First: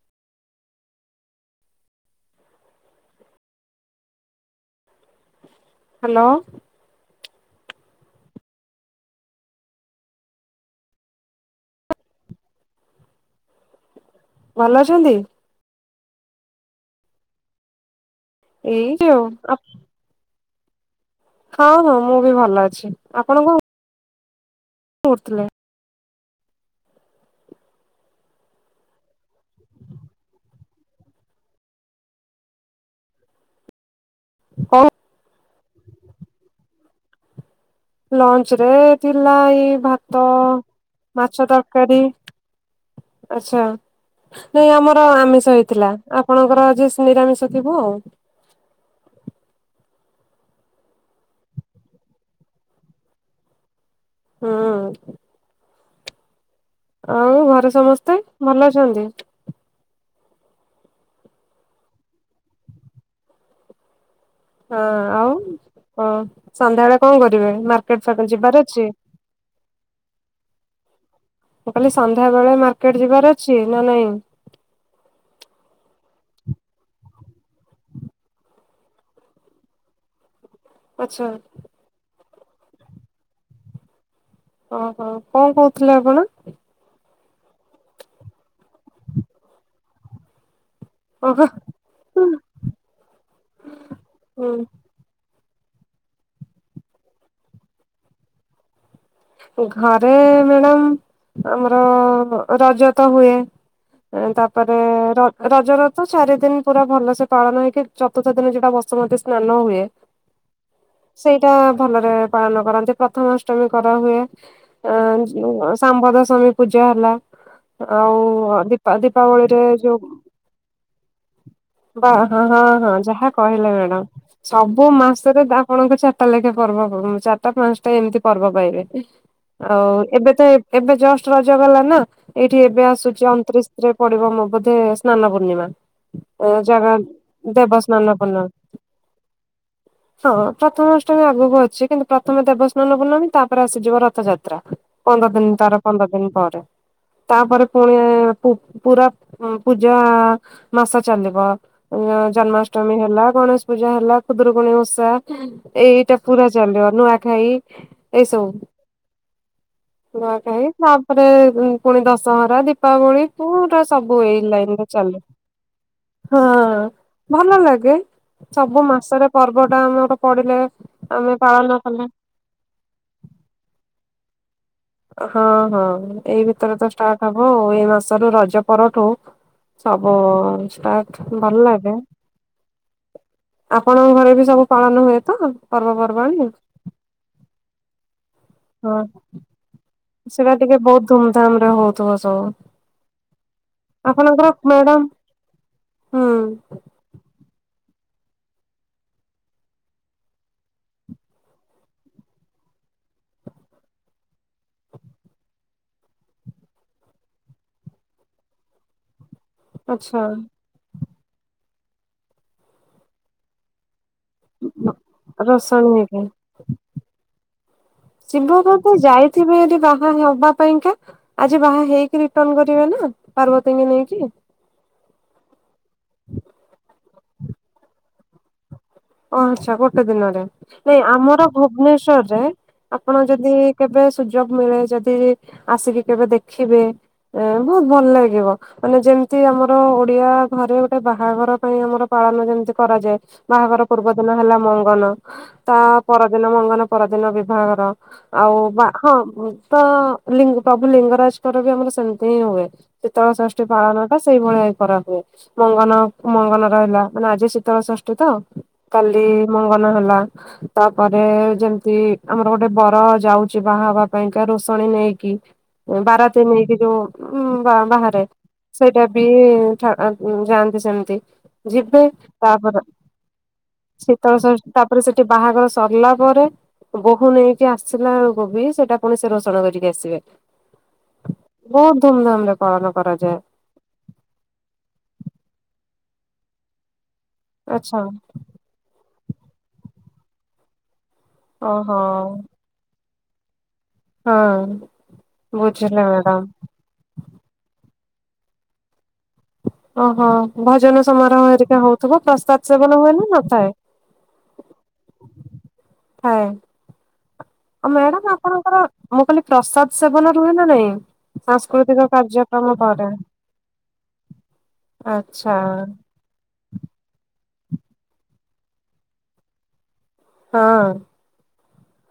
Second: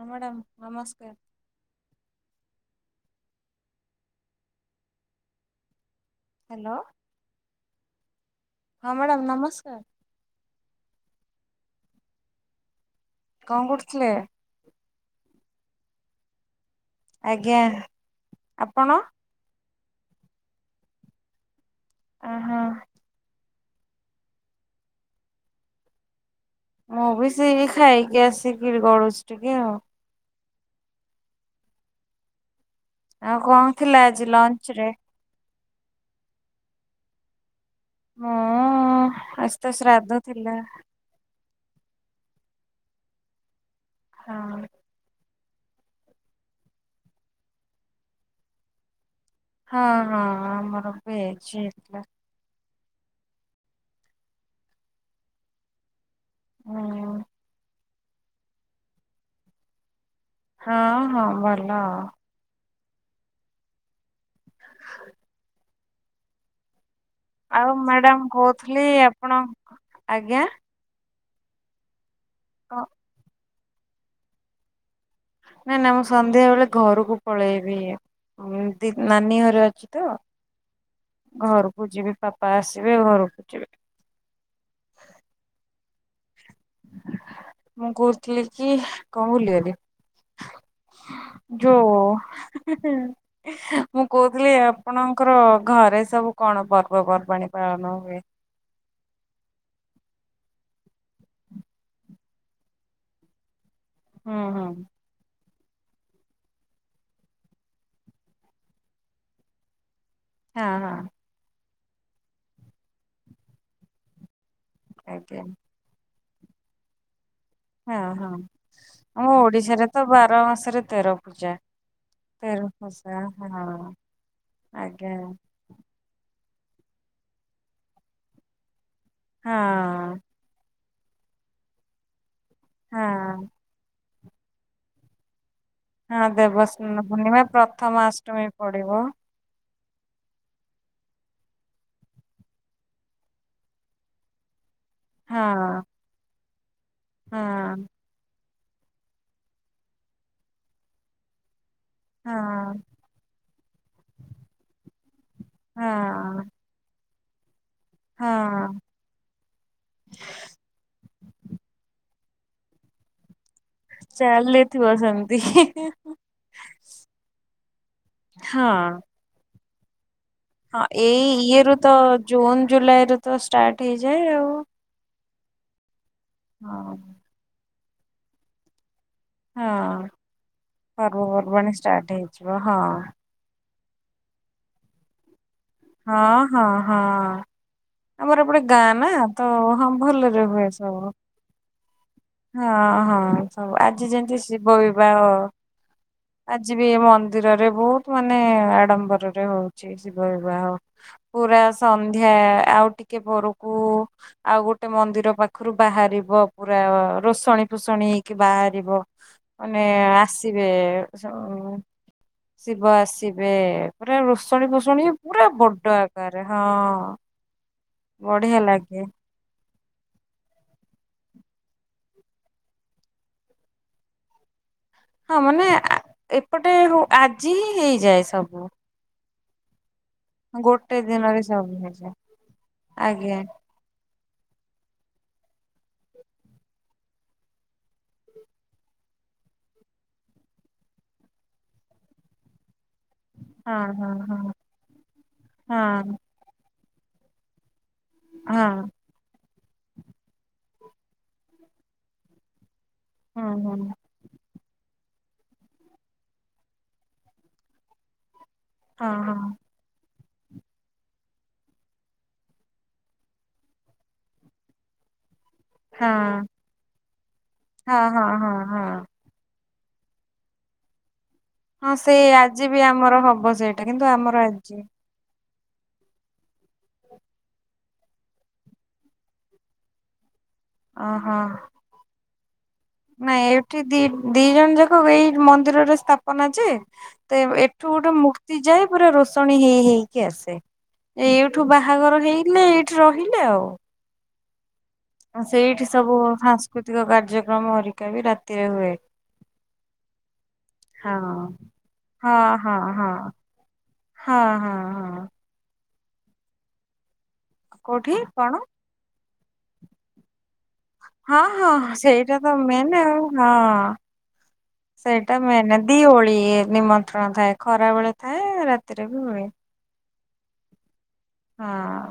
ହଁ ମ୍ୟାଡ଼ାମ ନମସ୍କାର। Hello. Hello. ହଁ ମ୍ୟାଡ଼ାମ ନମସ୍କାର। କଣ କରୁଥିଲେ? ଭଲ ଅଛନ୍ତି? ଆଜ୍ଞା। ଏଇ ଆପଣ ଯଉ ହଁ, ହଁ ମୁଁ ବି ଓହୋ ଭଲ ଅଛି, ଆପଣ କ କରୁ ଥିଲେ? ମୁଁ ବି ସେଇ ଖାଇକି ଆସିକିରି ଗଡୁଛି ଟିକେ ଆଉ। ଆଉ କଣ ଥିଲା ଆଜି ଲଞ୍ଚ ରେ? ଲଞ୍ଚରେ ମୁଁ ଥିଲା ଆଜି ଏଇ ତ ଶ୍ରାଦ୍ଧ ଭାତ ଥିଲା। ମାଛ ତରକାରୀ, ଆଛା ହଁ ନାଇଁ ଆମର ଆମିଷ ହେଇଥିଲା। ଆପଣଙ୍କର ଆଜି ନିରାମିଷ ଥିବ ଆଉ। ହଁ, ହଁ, ହଁ ଆମର ଭେଜ୍ ହେଇଥିଲା। ହୁଁ। ଉଁ। ଆଉ ଘରେ ସମସ୍ତେ ଭଲ ଅଛନ୍ତି? ହଁ, ହଁ ଭଲ। ହଁ ଆଉ ହ ସନ୍ଧ୍ୟାବେଳେ କଣ କରିବେ, ଆଉ ମାର୍କେଟ ମ୍ୟାଡାମ ଫାର୍କେଟ ଯିବାର କହୁଥିଲି ଅଛି? ଆପଣ ଆଜ୍ଞା ମୁଁ କହିଲି ସନ୍ଧ୍ୟାବେଳେ କ ମାର୍କେଟ ଯିବାର ଅଛି ନା ନାଇଁ? ନାଇଁ ନା ମୁଁ ସନ୍ଧ୍ୟା ବେଳେ ଘରକୁ ପଳେଇବି। ନାନୀ ଘରେ ଅଛି ତ। ଆଚ୍ଛା ଘରକୁ ଯିବି ପାପା ଆସିବେ, ଘରକୁ ଯିବି। ଓହୋ କଣ କହୁଥିଲେ ଆପଣ? ମୁଁ କହୁଥିଲି କି, କଣ ଭୁଲିଗଲି। ଓହୋ ଯୋଉ [unintelligible] ମୁଁ ହୁଁ କହୁଥିଲି ଆପଣଙ୍କର ଘରେ ସବୁ କଣ ପର୍ବପର୍ବାଣି ପାଳନ ହୁଏ? ଘରେ ମ୍ୟାଡାମ ଆମର ରଜ ତ ହୁଏ। ହୁଁ ହୁଁ ତାପରେ ର ରଜର ତ ଚାରି ଦିନ ପୁରା ଭଲ ସେ ପାଳନ ହେଇକି ଚତୁର୍ଥ ଦିନ ଯୋଉଟା ବସୁମତୀ ସ୍ନାନ ହୁଏ [inaudible] ହଁ ହଁ। ସେଇଟା ଭଲରେ ପାଳନ କରନ୍ତି, ପ୍ରଥମାଷ୍ଟମୀ କରାହୁଏ। ଆଜ୍ଞା ସାମ୍ବଦଶାମୀ ପୂଜା ହେଲା। ହଁ ହଁ। ଆଉ ଦୀପା ଆମ ଦୀପାବଳିରେ ଓଡିଶାରେ ଯୋଉ ତ ବାର ମାସରେ ତେର ପୂଜା ବା ହଁ ହଁ ତେର ହଁ ପୂଜା ଯାହା କହିଲେ ହଁ। ମ୍ୟାଡାମ ସବୁ ଆଜ୍ଞା ମାସରେ ଆପଣଙ୍କ ଟା ଲେଖେ ପର୍ବ ଚାରିଟା ପାଞ୍ଚଟା ଏମିତି ପର୍ବ ପାଇବେ ହଁ ଆଉ ଏବେ ତ ଏବେ ଜଷ୍ଟ ରଜ ଗଲା ନା ଏଇଠି ଏବେ ଆସୁଛି ହଁ। ଅଣତିରିଶରେ ପଡିବ ମୋ ବୋଧେ ସ୍ନାନ ପୂର୍ଣ୍ଣିମା। ହଁ ଜାଗା ଦେବସ୍ନାନ ପୂର୍ଣ୍ଣିମା ଦେବସ୍ନାନ ପ୍ରଥମାଷ୍ଟମୀ ପୂର୍ଣ୍ଣମୀ ପଡିବ। ହଁ ପ୍ରଥମାଷ୍ଟମୀ ଆଗକୁ ଅଛି କିନ୍ତୁ ପ୍ରଥମେ ଦେବସ୍ନାନ ପୂର୍ଣ୍ଣମୀ ତା ତାର ଆସିଯିବ ରଥଯାତ୍ରା ପନ୍ଦର ହଁ ଦିନ୍ ତାର ପନ୍ଦର ଦିନ୍ ପରେ ତାପରେ ହଁ। ପୁଣି ପୁ-ପୁରା ପୂଜା ମାସ ଚାଲିବ। ଉଁ -ଆଁ ହଁ -ଜନ୍ମାଷ୍ଟମୀ ହେଲା ଗଣେଶ ପୂଜା ହେଲା ଖୁଦୁରୁକୁଣୀ ଉଷା ଏଇଟା ହଁ ପୁରା ଚାଲିବ ନୂଆଖାଇ ଏଇସବୁ ହଁ। ନୁଆଖାଇ ତାପରେ ପୁଣି ଦଶହରା, ଦୀପାବଳି କୁ [unintelligible] ସବୁ ଏଇ ଲାଇନ୍ ରେ ଚାଲିଥିବ ଚାଲେ। ସେମିତି। ହଁ ଭଲ ଲାଗେ ହଁ। ସବୁ ମାସରେ ପର୍ବ ଟା ଆମର ପଡିଲେ ଆମେ ପାଳନ କଲେ। ଜୁନ୍ ଜୁଲାଇ ରେ ତ ଷ୍ଟାର୍ଟ ହେଇଯାଏ ଆଉ। ହଁ- ହଁ ଏଇ ଭିତରେ ତ ହଁ। ଷ୍ଟାର୍ଟ ହବ ଆଉ ଏଇ ମାସରୁ ରଜ ପରଠୁ ହଁ ସବୁ ଷ୍ଟାର୍ଟ ଭଲ୍ ପର୍ବପର୍ବାଣୀ ଲାଗେ। ଷ୍ଟାର୍ଟ ହେଇଯିବ ହଁ ଆପଣଙ୍କ ଘରେ ବି ସବୁ ପାଳନ ହୁଏ ତ? ହଁ ପର୍ବପର୍ବାଣି? -ହଁ -ହଁ ଆମର ଏପଟେ ଗାଁ ହଁ ନା ତ ହଁ- ଭଲରେ ସେଟା ହୁଏ ଟିକେ ସବୁ ବହୁତ ଧୁମଧାମ ରେ ହଉଥିବ ସବୁ ହଁ -ହଁ ସବୁ ଆଜି ଯେମିତି ଆପଣଙ୍କର ଶି ମ୍ୟାଡାମ ବୈବାହ ହୁଁ ଆଜି ବି ମନ୍ଦ୍ ମନ୍ଦିରରେ ବହୁତ୍ ମାନେ ଆଡମ୍ବରରେ ହଉଚି ଶିବ ବିବାହ। ପୁରା ସନ୍ଧ୍ୟା ଆଉ ଟିକେ ପରକୁ ଆଉ ଗୋଟେ ମନ୍ଦିର ପାଖରୁ ବାହାରିବ ପୁରା ରୋଷଣୀ ଫୋଷଣୀ ହେଇକି ବାହାରିବ। ହ ମାନେ ଆସିବ୍ ବେ -ଶ-ଶିବ ଆସିବେ ପୁରା ରୋଷଣୀ ଫୋଷଣୀ ପୁରା ରୋଷଣୀ ବଡ ହେଇକି ଆକାରରେ -ହଁ। ବଢିଆ ଶିବଙ୍କ ତ ଲାଗେ ଯାଇଥିବେ ହେଟି ବାହା ହବା ପାଇଁକା। ଆଜି ବାହା ହେଇକି ରିଟର୍ଣ କରିବେ ନା ପାର୍ବତୀଙ୍କୀ ନେଇକି। ହଁ ମାନେ ଆ- ଏପଟେ ହୋ- ଆଜି ହିଁ ହେଇଯାଏ ସବୁ। ଓ ଆଚ୍ଛା ଗୋଟେ ଦିନରେ ନାଇଁ ଗୋଟେ ଦିନରେ ଆମର ସବୁ ହେଇଯାଏ ଭୁବନେଶ୍ଵରରେ ଆପଣ ଆଜ୍ଞା ଯଦି କେବେ ସୁଯୋଗ୍ ମିଳେ ଯଦି ଆସିକି କେବେ ଦେଖିବେ ଏ- ବହୁତ୍ ଭଲ ଲାଗିବ। ମାନେ ଯେମିତି ଆମର ଓଡିଆ ଘରେ ଗୋଟେ ବାହାଘର ପାଇଁ ଆମର ପାଳନ ଯେମିତି କରାଯାଏ ହଁ ବାହାଘର ହଁ ପୂର୍ବ ଦିନ ହଁ ହେଲା ମଙ୍ଗନ ତା ହଁ ପରଦିନ ମଙ୍ଗନ ପରଦିନ ବିଭାଘର। ଆଉ ହଁ। ବା- ହଁ- ତ ଲି -ପ୍ରଭୁ ଲିଙ୍ଗରାଜଙ୍କର ବି ଆମର ସେମିତି ହିଁ ହୁଏ। ଶୀତଳ ହୁଁ ଷଷ୍ଠୀ ହୁଁ ପାଳନ ଆ-ସେଇଭଳିଆ କରା ହୁଏ ମଙ୍ଗନ- ମଙ୍ଗନ ରହିଲା ମାନେ ଆଜି ଶୀତଳ ଷଷ୍ଠୀ ତ ହଁ କାଲି ମଙ୍ଗନ ହେଲା। ତାପରେ ଯେମିତି ଆମର ଗୋଟେ ବର ଯାଉଚି ବାହା ହବା ପାଇଁକା ରୋଷଣୀ ନେଇକି ହଁ ବାରାତି ନେଇକି ଯଉ ଉଁ ହଁ ହଁ -ବା-ବାହାରେ ହଁ ହଁ ହଁ ସେଇଟା ବି ଠା-ଆଁ-ଯାଆନ୍ତି ସେମିତି ହଁ ଯିବେ ସେଇ ଆଜି ବି ତାପରେ ଆମର ହବ ସେଇଟାକି ଶୀତଳ ଷଷ୍ଠୀ ତାପରେ ସେଠି ବାହାଘର ସରିଲା ପରେ ବୋହୂ ନେଇକି ଆସିଲାଳୁକୁ ବି ସେଇଟା ପୁଣି ସେ ରୋସଣ କରିକି ଆସିବେ। ଓହୋ। ବହୁତ୍ ଧୁମଧାମ୍ ରେ ପାଳନ କରାଯାଏ। ଏଠି ଦି -ଦି ଜଣ ଯାକ ଏଇ ମନ୍ଦିରରେ ସ୍ଥାପନା ଯେ ତେ ଏଠୁ ଆଚ୍ଛା ଗୋଟେ ମୂର୍ତ୍ତ୍ ତି ଯାଏ ପୁରା ରୋଷଣୀ ହେଇ ହେଇକି ଆସେ ଏଇଠୁ ଓହୋ ବାହାଘର ହେଇଲେ ଏ ରହିଲେ ଆଉ। ହଁ। ସେଇଠି ବୁଝିଲେ ସବୁ ମ୍ୟାଡାମ। ସାଂସ୍କୃତିକ କାର୍ଯ୍ୟକ୍ରମ ହେରିକା ବି ରାତିରେ ହୁଏ। ଓହୋ ଭଜନ ହଁ ସମାରୋହ ହେରିକା ହଉଥିବ ହଁ ପ୍ରସାଦ୍ ହଁ ସେବନ ହଁ ହୁଏ ନା ନଥାଏ? ହଁ -ହଁ -ହଁ। ହଁ ଆ କୋଉଠି ମ୍ୟାଡାାମ କଣ ଆପଣଙ୍କର ଆମ କାଲି ପ୍ରସାଦ ସେବନ ରୁହେ ନା ନାଇଁ? ହଁ ହଁ ସାଂସ୍କୃତିକ କାର୍ ସେଇଟା ତ ମେନ ଆଉ ହଁ ସେଇଟା ଆଚ୍ଛା ମେନେ ଦି ଓଳି ୟେ। ନିମନ୍ତ୍ରଣ ଥାଏ। ଖରା ବେଳେ ଥାଏ ରାତିରେ ବି ହୁଏ। ହଁ ହଁ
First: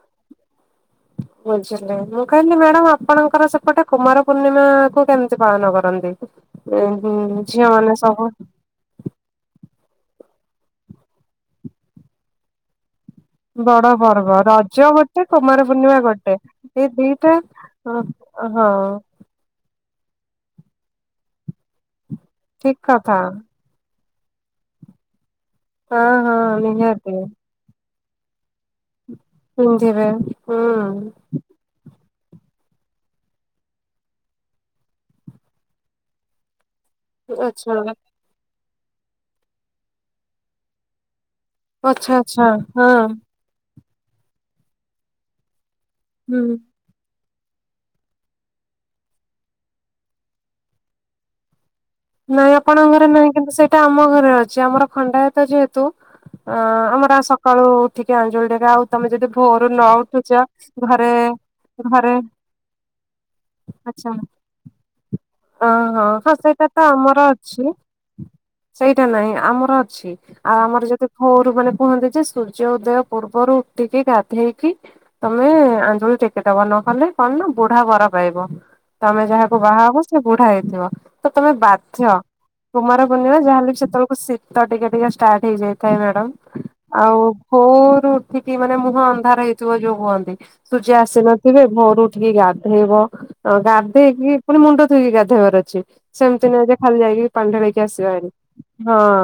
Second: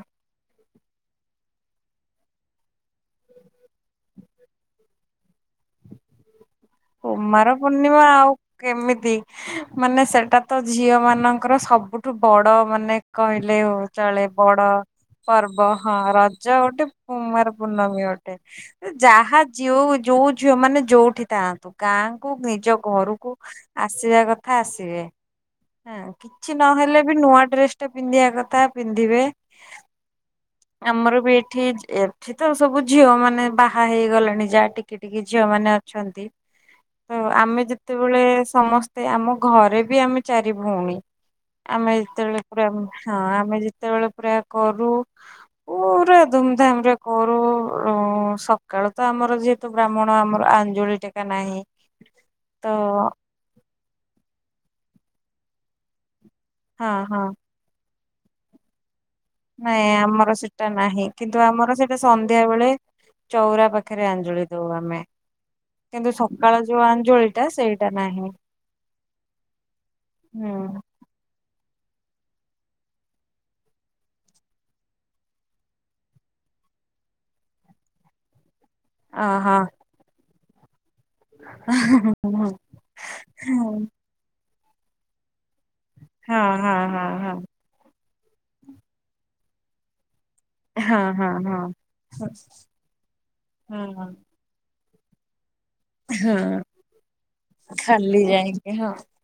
ବୁଝିଲେ ମୁଁ କହିଲି ମ୍ୟାଡାମ ଆପଣଙ୍କର ସେପଟେ, କୁମାର ପୂର୍ଣ୍ଣିମା କୁ କେମିତି ପାଳନ କରନ୍ତି? ଉଁ କୁମାର ଝିଅ ମାନେ ପୂର୍ଣ୍ଣିମା ସବୁ? ଆଉ କେମିତି ମାନେ ସେଟା ତ ଝିଅ ମାନଙ୍କର ସବୁଠୁ ବଡ଼ ମାନେ କହିଲେ ହଉ ବଡ ଚଳେ ପର୍ବ ବଡ ରଜ ଗୋଟେ କୁମାର ପର୍ବ। ହଁ ପୂର୍ଣ୍ଣିମା ଗୋଟେ। ରଜ ଗୋଟେ, ଏଇ ଦିଟା କୁମାର ହଁ ପୂର୍ଣ୍ଣମୀ ଗୋଟେ। ହଁ ଯାହା। ଯଉ ଯୋଉ ଝିଅ ମାନେ ଯୋଉଠି ଥାଆନ୍ତୁ ଗାଁ କୁ ନିଜ ଠିକ କଥା ଘରକୁ ଆସିବା କଥା ଆସିବେଁ ହଁ ହଁ କିଛି ନହେଲେ ନିହାତି। ବି ନୂଆ ଡ୍ରେସ ପିନ୍ଧିବା କଥା ପିନ୍ଧିବେ। ପିନ୍ଧିବେ ହୁଁ ଆମର ବି ଏଠି ଏଇଠି ଏଠି ତ ସବୁ ଝିଅ ମାନେ ବାହା ହେଇଗଲେଣି, ଯାହା ଟିକି ଟିକି ଝିଅ ମାନେ ଅଛନ୍ତି। ଆମେ ଆଚ୍ଛା। ଯେତେବେଳେ ସମସ୍ତେ ଆମ ଘରେ ବି ଆମେ ଚାରି ଭଉଣୀ। ଆମେ ଆଚ୍ଛା ଯେତେବେଳେ ଆଚ୍ଛା ପୁରା ହଁ ଆମେ ଯେତେ ଯେତେବେଳେ ପୁରା କରୁ ପୁରା ହୁଁ ଧୁମଧାମରେ। କରୁ ସକାଳୁ ତ ଆମର ଯେହେତୁ ବ୍ରାହ୍ମଣ ଆମର ଆଞ୍ଜୁଳି ଟେକା ନାହିଁ। ନାଇଁ ତ ଆପଣଙ୍କ ଘରେ ନାହିଁ। କିନ୍ତୁ ସେଇଟା ଆମ ଘରେ ଅଛି ଆମର ଖଣ୍ଡାୟତ ଯେହେତୁ ହଁ ଅଂ ଆମର ହଁ ସକାଳୁ ଉଠିକି ଆଞ୍ଜୁଳି ଟେକା ଆଉ ତମେ ଯଦି ଭୋରୁ ନ ନାଇଁ ଉଠୁଛ ଆମର ସେଟା ନାହିଁ ଘରେ କିନ୍ତୁ ଆମର ସେଇଟା ଘରେ ସନ୍ଧ୍ୟା ବେଳେ ଚଉରା ପାଖରେ ଆଚ୍ଛା ଆଞ୍ଜୁଳି ଦଉ ଆମେ। ହଁ ହୋ କିନ୍ତୁ ହଁ ସକାଳ ସେଇଟା ଯୋଉ ତ ଆମର ଆଞ୍ଜୁଳି ଟା ଅଛି। ସେଇଟା ନାହିଁ। ସେଇଟା ନାହିଁ ଆମର ଅଛି ଆଉ ହୁଁ ଆମର ଯଦି ଭୋରୁ ମାନେ କୁହନ୍ତି ଯେ ସୂର୍ଯ୍ୟ ଉଦୟ ପୂର୍ବରୁ ଉଠିକି ଗାଧେଇକି ତମେ ଆଞ୍ଜୁଳି ଟେକି ଦବ ନ କଲେ କଣ ନା ବୁଢା ବର ପାଇବ। ତମେ ଓହୋ ଯାହାକୁ ବାହାହବ ସେ ବୁଢା ହେଇଥିବ। ତ ତମେ ବାଧ୍ୟ ହଁ ହଁ କୁମାରପୂଣ୍ଣିମା ଯାହାହେଲେ ବି ସେତେବେଳେ ଶୀତ ଟିକେ ଟିକେ ଷ୍ଟାର୍ଟ ହେଇଯାଇଥାଏ ମ୍ୟାଡ଼ାମ। ହଁ ଆଉ ହଁ। ଭୋରୁ ଉଠିକି ମାନେ ମୁହଁ ଅନ୍ଧାର ହେଇଥିବ ଯୋଉ କୁହନ୍ତି। ସୂର୍ଯ୍ୟ ହଁ ଆସି ହଁ ନଥିବେ ହଁ ଭୋରୁ ଟିକେ ଗାଧେଇବ। ହଁ ଗାଧେଇକି ପୁଣି ମୁଣ୍ଡ ଧୋଇକି ଗାଧୋଇବାର ଅଛି। ସେମିତି ନାହିଁ ଯେ ଖାଲି ଯାଇକି ପାଣିଢାଲିକି ଆସି ଖାଲି ବାହାରି। ଯାଇକି ହଁ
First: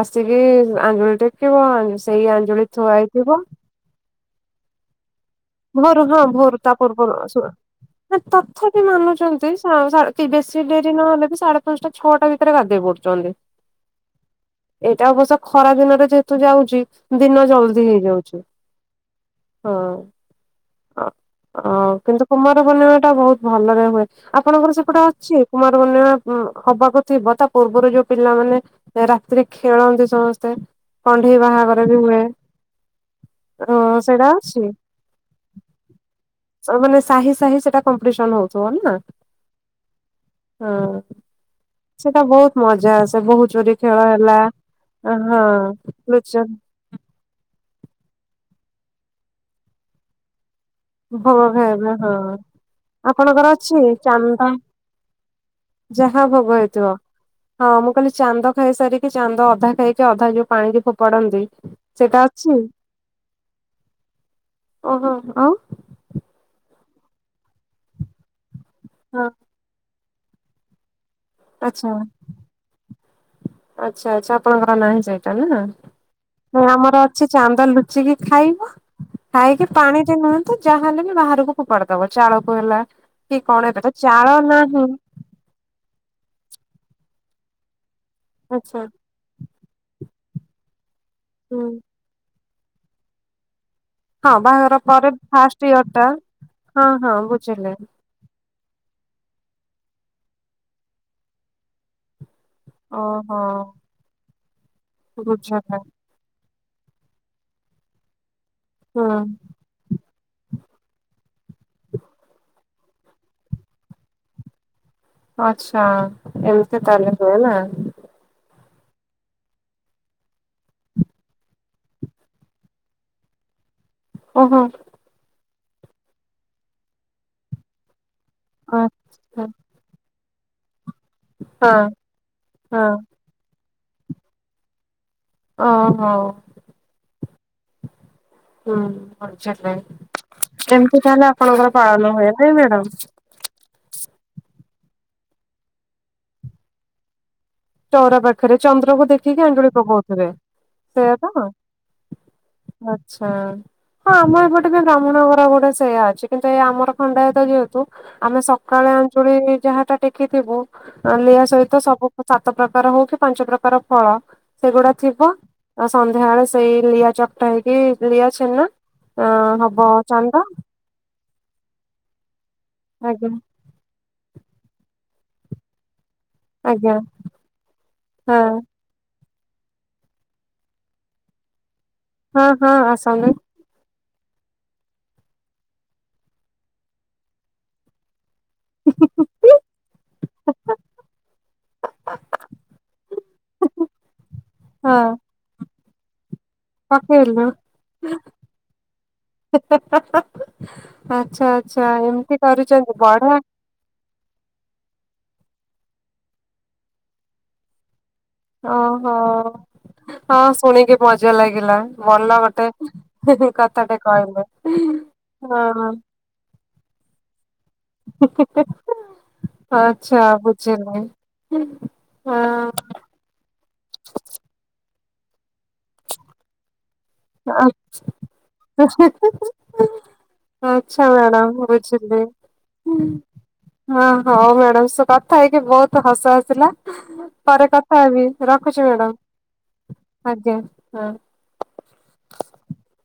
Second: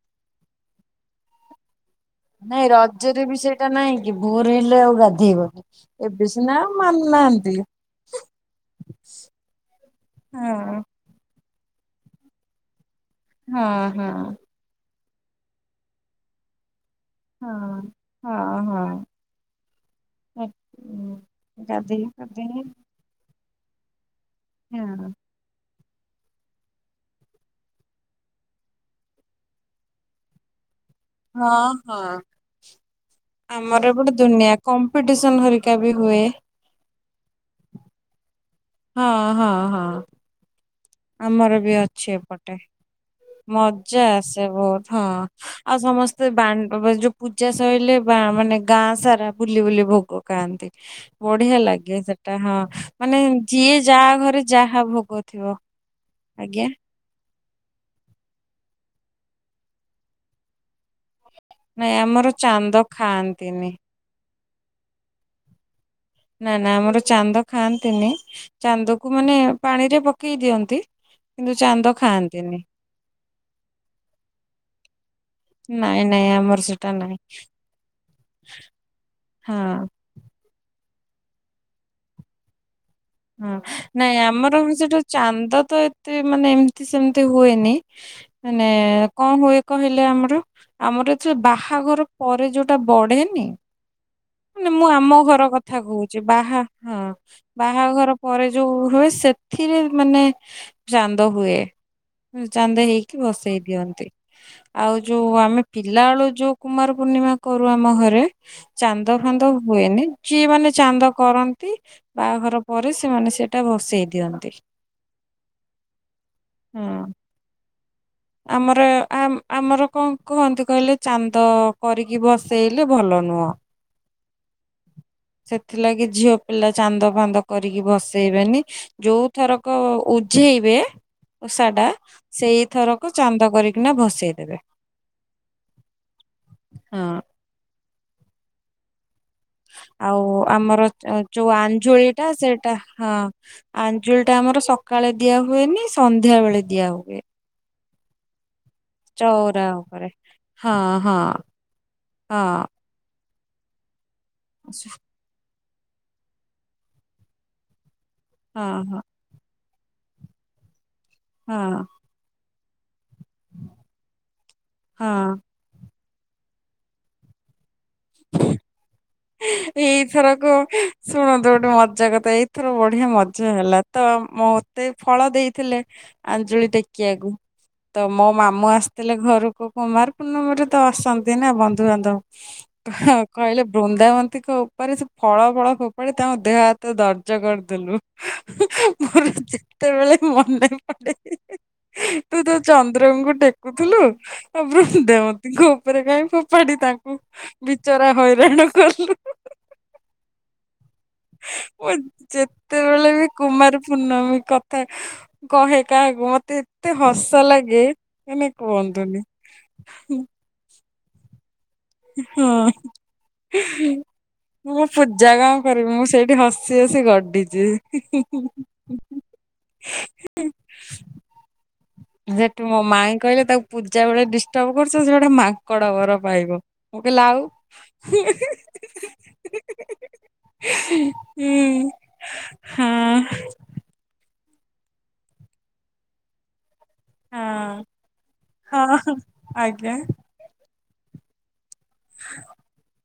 ଆସିକି ଆଞ୍ଜୁଳି ଟେକିବ ସେଇ ଆଞ୍ଜୁଳି ଥୁଆ ହେଇଥିବ ଏଟା ନାଇଁ କି ଭୋର ହେଲେ ଆଉ ଗାଧେଇବନି। ଭୋରୁ ହଁ ଏବେ ସିନା ଭୋର ତା ପୂର୍ବରୁ ଶୁଣ ମାନୁନାହାନ୍ତି ନା ତଥାପି ମାନୁଛନ୍ତି, ହଁ ବେଶୀ ଡେରି ନହେଲେ ବି ସାଢେ ପାଞ୍ଚଟା ଛଅଟା ଭିତରେ ଗାଧେଇ ପଡୁଛନ୍ତି। ହୁଁ ହୁଁ। ଏଇଟା ଅବଶ୍ୟ ଖରା ଦିନରେ ଯେହେତୁ ଯାଉଛି। ଦିନ ହଁ। ଜଲଦି ହେଇଯାଉଛି। ହଁ ହଁ ହ। ଉଁ, ହଁ ଓ ଗାଧେଇ କିନ୍ତୁ କୁମାର ପାଧେଇ ପୂର୍ଣ୍ଣିମା ଟା ବହୁତ ଭଲରେ ହୁଏ। ଆପଣଙ୍କର ହଁ। ସେପଟେ ଅଛି? କୁମାରପୂଣ୍ଣିମା ହବାକୁ ଥିବ ତା ପୂର୍ବରୁ ଯୋଉ ପିଲାମାନେ ରାତିରେ ଖେଳନ୍ତି ସମସ୍ତେ? ଯୋଉ କଣ୍ଢେଇ ହଁ ବାହାଘର ବି ହୁଏ ହଁ ସେଇଟା ଅଛି? କଂପିଟସନ ହରିକା ବି ହୁଏ। ମାନେ ସାହି ସାହି ସେଟା କମ୍ପିଟିସନ ହଉଛି। ହଁ ହଁ ହଁ ହଁ। ହଁ ଆମର ବି ଅଛି ସେଟା ବହୁତ ଏପଟେ ମଜା ଆସେ ବୋହୁ ଚୋରି ଖେଳ ମଜା ହେଲା ଆସେ ବହୁତ। ହଁ ଆଉ ସମସ୍ତେ ଲୁଚ ବା ଯୋଉ ପୂଜା ସଇଲେ ବା ମାନେ ଗାଁ ସାରା ବୁଲି ବୁଲି ଭୋଗ ଖାଆନ୍ତି। ଭୋଗ ବଢ଼ିଆ ଖାଇବା ଲାଗେ ସେଟା ହଁ ମାନେ ଆପଣଙ୍କର ଅଛି ଯିଏ ଯାହା ଘରେ ଚାନ୍ଦା ଯାହା ଭୋଗଥିବ। ଯାହା ଭୋଗ ହେଇଥିବ। ହଁ ମୁଁ କହିଲି ଚାନ୍ଦ ଖାଇସାରିକି ଚାନ୍ଦ ଅଧା ଖାଇକି ଅଧା ଯୋଉ ପାଣିିକି ଫୋପାଡ଼ନ୍ତି। ନାଇଁ ଆମର ଚାନ୍ଦ ଖାଆନ୍ତିନି। ଓ ହୋ ଆଉ ନା ନା ଆମର ଚାନ୍ଦ ଖାଆନ୍ତିନି ଚାନ୍ଦକୁ ଆଚ୍ଛା। ମାନେ ପାଣିରେ ପକେଇ ଦିଅନ୍ତି। କିନ୍ତୁ ଚାନ୍ଦ ଖାଆନ୍ତିନି। ଆଚ୍ଛା ଆଚ୍ଛା ଆପଣଙ୍କର ନାହିଁ ସେଇଟା ନା? ନାଇଁ ନାଇଁ ସେଟା ଆମର ନାଇଁ ଅଛି ଚାନ୍ଦ ଲୁଚିକି ଖାଇବ ହଁ। ଖାଇକି ପାଣି ରେ ନୁହଁତି ଯାହାହଲେ ବି ବାହାରକୁ ଫୋପାଡ଼ି ଦବ ଚାଳକୁ ହେଲା କି ହଁ କଣ ଏବେ ତ ନାଇଁ ଚାଳ ଆମର ନାହିଁ। ସେଠୁ ଚାନ୍ଦ ତ ଏତେ ମାନେ ଏମିତି ସେମିତି ହୁଏନି। ମାନେ ଆଚ୍ଛା କଣ ହୁଏ କହିଲେ ଆମର ଆମର ଯୋଉ ହୁଁ ବାହାଘର ପରେ ଯୋଉଟା ବଢ଼େନି ହଁ ମାନେ ବାହାଘର ମୁଁ ପରେ ଆମ ଘର ଫାଷ୍ଟ କଥା ଇୟର ଟା କହୁଛି ବାହା ହଁ ବାହାଘର ପରେ ଯୋଉ ହୁଏ ସେଥିରେ ମାନେ ଚାନ୍ଦ ହୁଏ। ଚାନ୍ଦ ହେଇକି ଓହୋ ଭସେଇ ଦିଅନ୍ତି ଆଉ ଯୋଉ ଆମେ ବୁଝିଲେ ପିଲାବେଳୁ ଯୋଉ କୁମାର ପୂର୍ଣ୍ଣିମା କରୁ ଆମ ଘରେ ହୁଁ ଚାନ୍ଦ ଫାନ୍ଦ ହୁଏନି ଯିଏ ମାନେ ଚାନ୍ଦ କରନ୍ତି। ବାହାଘର ପରେ ସେମାନେ ସେଇଟା ଭସେଇ ଦିଅନ୍ତି। ଆଚ୍ଛା ଏମିତି ହଁ। ତାହଲେ ହୁଏ ନା? ଆମର ଆ ଆମର କଣ କୁହନ୍ତି କହିଲେ ଚାନ୍ଦ କରିକି ଭସେଇଲେ ଭଲ ନୁହଁ। ଓହୋ ସେଥିଲାଗି ଝିଅ ପିଲା ଚାନ୍ଦ ଫାନ୍ଦ କରିକି ଭସ ଇବେନି ଯୋଉ ଆଚ୍ଛା ଥରକ ଉଝେଇବେ ଓଷା ହଁ। ଟା ସେଇ ହଁ ଥରକ ଚାନ୍ଦ କରିକିନା ଭସେଇଦେବେ। ଓ ହୋ ହୁଁ ବୁଝିଲି ଆଉ ଆମର ଏମିତି ତାହେଲେ ଯୋଉ ଆପଣଙ୍କର ପାଳନ ଆଞ୍ଜୁଳି ଟା ହୁଏ ନାଇଁ ସେଇଟା ମ୍ୟାଡାମ ହଁ ଆଞ୍ଜୁଳି ଟା ଆମର ସକାଳେ ଦିଆ ହୁଏନି ସନ୍ଧ୍ୟା ବେଳେ ଦିଆ ହୁଏ। ଚଉରା ପାଖରେ ଚନ୍ଦ୍ରକୁ ଦେଖିକି ଆଞ୍ଜୁଳି ଚଉଁରାଁ ଉପରେ ପକଉଥିବେ ହଁ ସେଇଆ ହଁ। ତ ହଁ। ଆଚ୍ଛା ହଁ ଆମର ଏପଟେ ବି ବ୍ରାହ୍ମଣ ଘର ଗୋଟେ ସେଇୟା ଅଛି। କିନ୍ତୁ ଏଇ ଆମର ଖଣ୍ଡାୟତ ଯେହେତୁ ଆମେ ସକାଳେ ହଁ ଆଞ୍ଚୁଳି ଯାହାଟା ଟେକିଥିବୁ ନହେଲେ ଇୟା ହଁ ସହିତ ସବୁ ସାତ ପ୍ରକାର ହଉ କି ପାଞ୍ଚ ପ୍ରକାର ଫଳ ସେଗୁଡ଼ା ହଁ। ଥିବ। ଆଉ ସନ୍ଧ୍ୟାବେଳେ ସେଇ ଲିଆ ଚକୁଟା ହେଇକି ଲିଆ ଛେନା ହବ ଚାନ୍ଦ। ଏଇଥରକ ଶୁଣନ୍ତୁ ଗୋଟେ ମଜା କଥା ଏଇଥର ବଢ଼ିଆ ଆଜ୍ଞା ମଜା ହେଲା। ତ ମୋତେ ଫଳ ଦେଇଥିଲେ ଆଞ୍ଜୁଳି ଆଜ୍ଞା ଟେକିଆକୁ ତ ମୋ ହଁ ମାମୁଁ ଆସ ଥିଲେ ଘରକୁ କୁମାର ପୂର୍ଣ୍ଣମରେ ତ ଆସନ୍ତି ନା ବନ୍ଧୁବାନ୍ଧବ ହଁ ହଁ ଆସନ୍ତୁ କହିଲେ ବୃନ୍ଦାବନ୍ତୀଙ୍କ ଉପରେ ସେ ଫଳ ଫଳ ଫୋପାଡ଼ି ତାଙ୍କ ଦେହ ହାତ ଦର୍ଜ କରିଦେଲୁ। ମୋର ଯେତେବେଳେ ମନେ ପଡ଼େ ତୁ ତ ଚନ୍ଦ୍ରଙ୍କୁ ଟେକୁଥୁଲୁ ଆଉ ହଁ ବୃନ୍ଦବତୀଙ୍କ ଉପରେ କାଇଁ ଫୋ ପାଡ଼ି ତାଙ୍କୁ ପକେଇଲୁ। ବିଚରା ହଇରାଣ କଲୁ। ଆଚ୍ଛା ଆଚ୍ଛା ମୁଁ ଏମିତି କରିଛନ୍ତି ଯେତେବେଳେ ବି ବଡ଼ କୁମାର ପୂର୍ଣ୍ଣମୀ କଥା କହେ କାହାକୁ ମତେ ଏତେ ହସ ଲାଗେ। ମାନେ ହଁ ହଁ କୁହନ୍ତୁନି। ହଁ ଶୁଣିକି ମଜା ଲାଗିଲା। ଭଲ ଗୋଟେ ହଁ ହିଁ ହିଁ କଥାଟେ କହିଲେ ମୁଁ ପୂଜା କଣ ହଁ। କରିବି ମୁଁ ସେଇଠି ହସି ହସି ଗଡିଚି। ଆଚ୍ଛା ବୁଝେ ନାଇଁ ସେଠୁ ମୋ ମାଇଁ କହିଲେ ତାକୁ ପୂଜା ବେଳେ ଡିଷ୍ଟବ୍ କରୁଛ ସେ ଗୋଟେ ମାଙ୍କଡ଼ ବର ପାଇବ। ମୁଁ କହିଲି ଆଉ ଆଛା ମ୍ୟାଡାମ୍ ହୁଁ। ବୁଝିଲି। ହଁ ହଁ ହଁ ମ୍ୟାଡାମ୍ ସେ କଥା ହେଇକି ବୋହୁତ ହସ ଆସିଲା। ପରେ ହଁ କଥା ହେବି ରଖୁଚି ହଁ ଆଜ୍ଞା। ମ୍ୟାଡାାମ ଆଜ୍ଞା ହଁ। [inaudible]